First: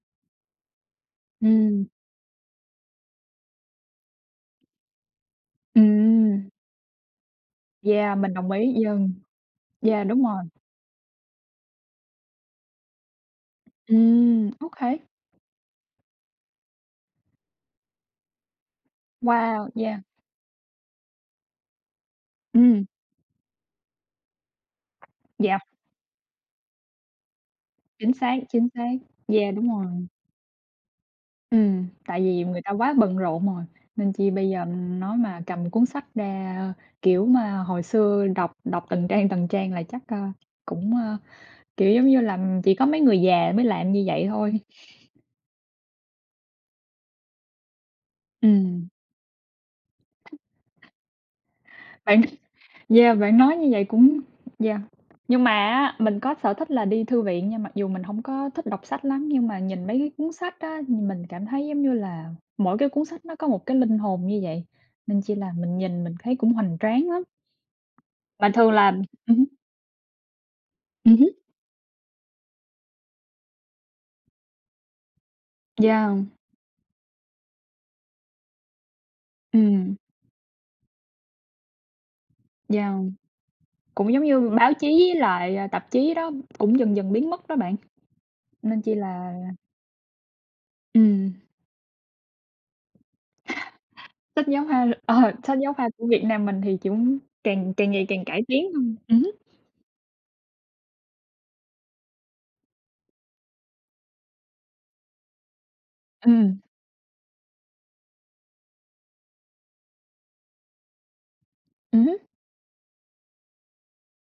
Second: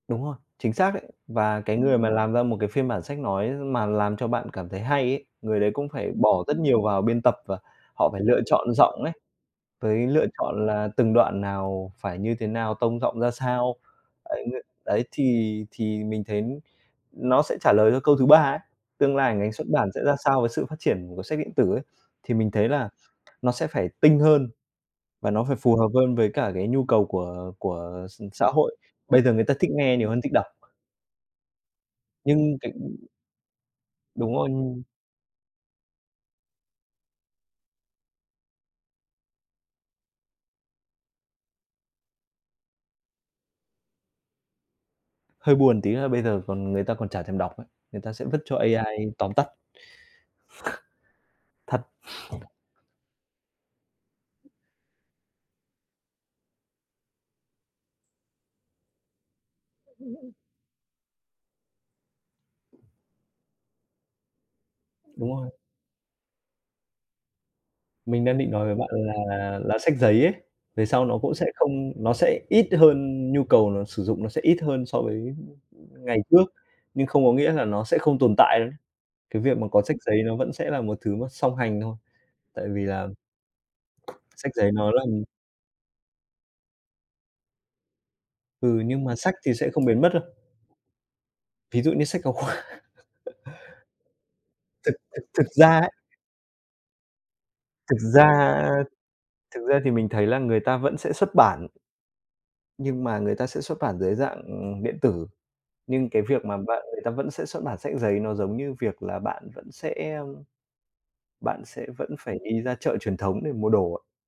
Đúng rồi, chính xác đấy, và cái Ừm. người mà làm ra một cái phiên bản sách nói mà làm cho bạn cảm thấy hay ấy, người đấy cũng phải bỏ Ừm. rất nhiều vào biên tập và họ Yeah, phải mình lựa đồng chọn ý, giọng vâng. ấy, Yeah, với đúng lựa rồi. chọn là từng đoạn nào phải như thế nào, tông giọng ra sao. Ấy Ừm, ng OK. đấy thì thì mình thấy nó sẽ trả lời cho câu thứ ba ấy, tương lai ngành xuất Wow, bản yeah. sẽ ra sao với sự phát triển của sách điện tử ấy, thì mình thấy Ừm. là nó sẽ phải tinh hơn, và nó phải Yeah. phù hợp hơn với cả cái nhu cầu của của Chính x xác, xã chính hội, xác. bây giờ người ta Yeah, đúng thích nghe rồi. nhiều hơn thích đọc. Ừm, tại vì Nhưng người ta cái quá ừm. bận rộn rồi, nên chi Đúng rồi, bây giờ, ừm. ừm, nói mà cầm cuốn sách ra kiểu mà hồi xưa đọc đọc từng trang, từng trang là chắc, a, cũng, ơ, kiểu, giống như là, ừm, chỉ có mấy người già mới làm như vậy thôi. Hơi buồn tí là bây giờ còn người ta còn chả thèm đọc ấy, người ta sẽ vứt cho Ừm. AI tóm tắt. Thật. Bạn yeah, bạn nói như vậy cũng yeah. Nhưng mà á, mình có sở thích là đi thư viện, nhưng mặc dù mình hổng có thích đọc sách lắm, nhưng mà nhìn mấy cái cuốn sách á, ừm, mình cảm thấy, giống như là, mỗi cái cuốn sách nó có một cái linh hồn như vậy, nên chỉ Đúng là rồi. mình nhìn mình thấy cũng hoành tráng lắm. Mình đang Mà định nói thường với bạn là ừm hứm. là là sách giấy ấy, về sau Ừm nó cũng hứm. sẽ không nó sẽ ít hơn nhu cầu nó sử dụng nó sẽ ít hơn so với ngày Yeah. trước, nhưng không có nghĩa là nó sẽ không tồn tại nữa. Cái việc mà có Ừm. sách giấy nó vẫn sẽ là một thứ nó song hành thôi, tại vì Yeah. là Cũng giống như sách giấy báo chí nó là, với ừm lại, à, tạp chí đó cũng dần dần biến mất đó bạn. Nên Ừ, chi nhưng mà là sách thì sẽ không biến mất đâu. Ừm. Ví dụ như sách giáo khoa. Sách giáo khoa Thực thực ờ, thực sách giáo ra khoa ấy của Việt Nam mình thì chúng càng càng Thực ngày càng ra cải tiến hơn. Ừm hứm. thực ra thì mình thấy là người ta vẫn sẽ xuất bản nhưng mà người ta sẽ xuất bản dưới dạng, ừm, điện tử. Nhưng cái việc mà Ừm. bạn người ta vẫn sẽ xuất bản sách giấy nó giống như việc là bạn vẫn sẽ, ưm, bạn sẽ Ừm vẫn hứm. phải đi ra chợ truyền thống để mua đồ á.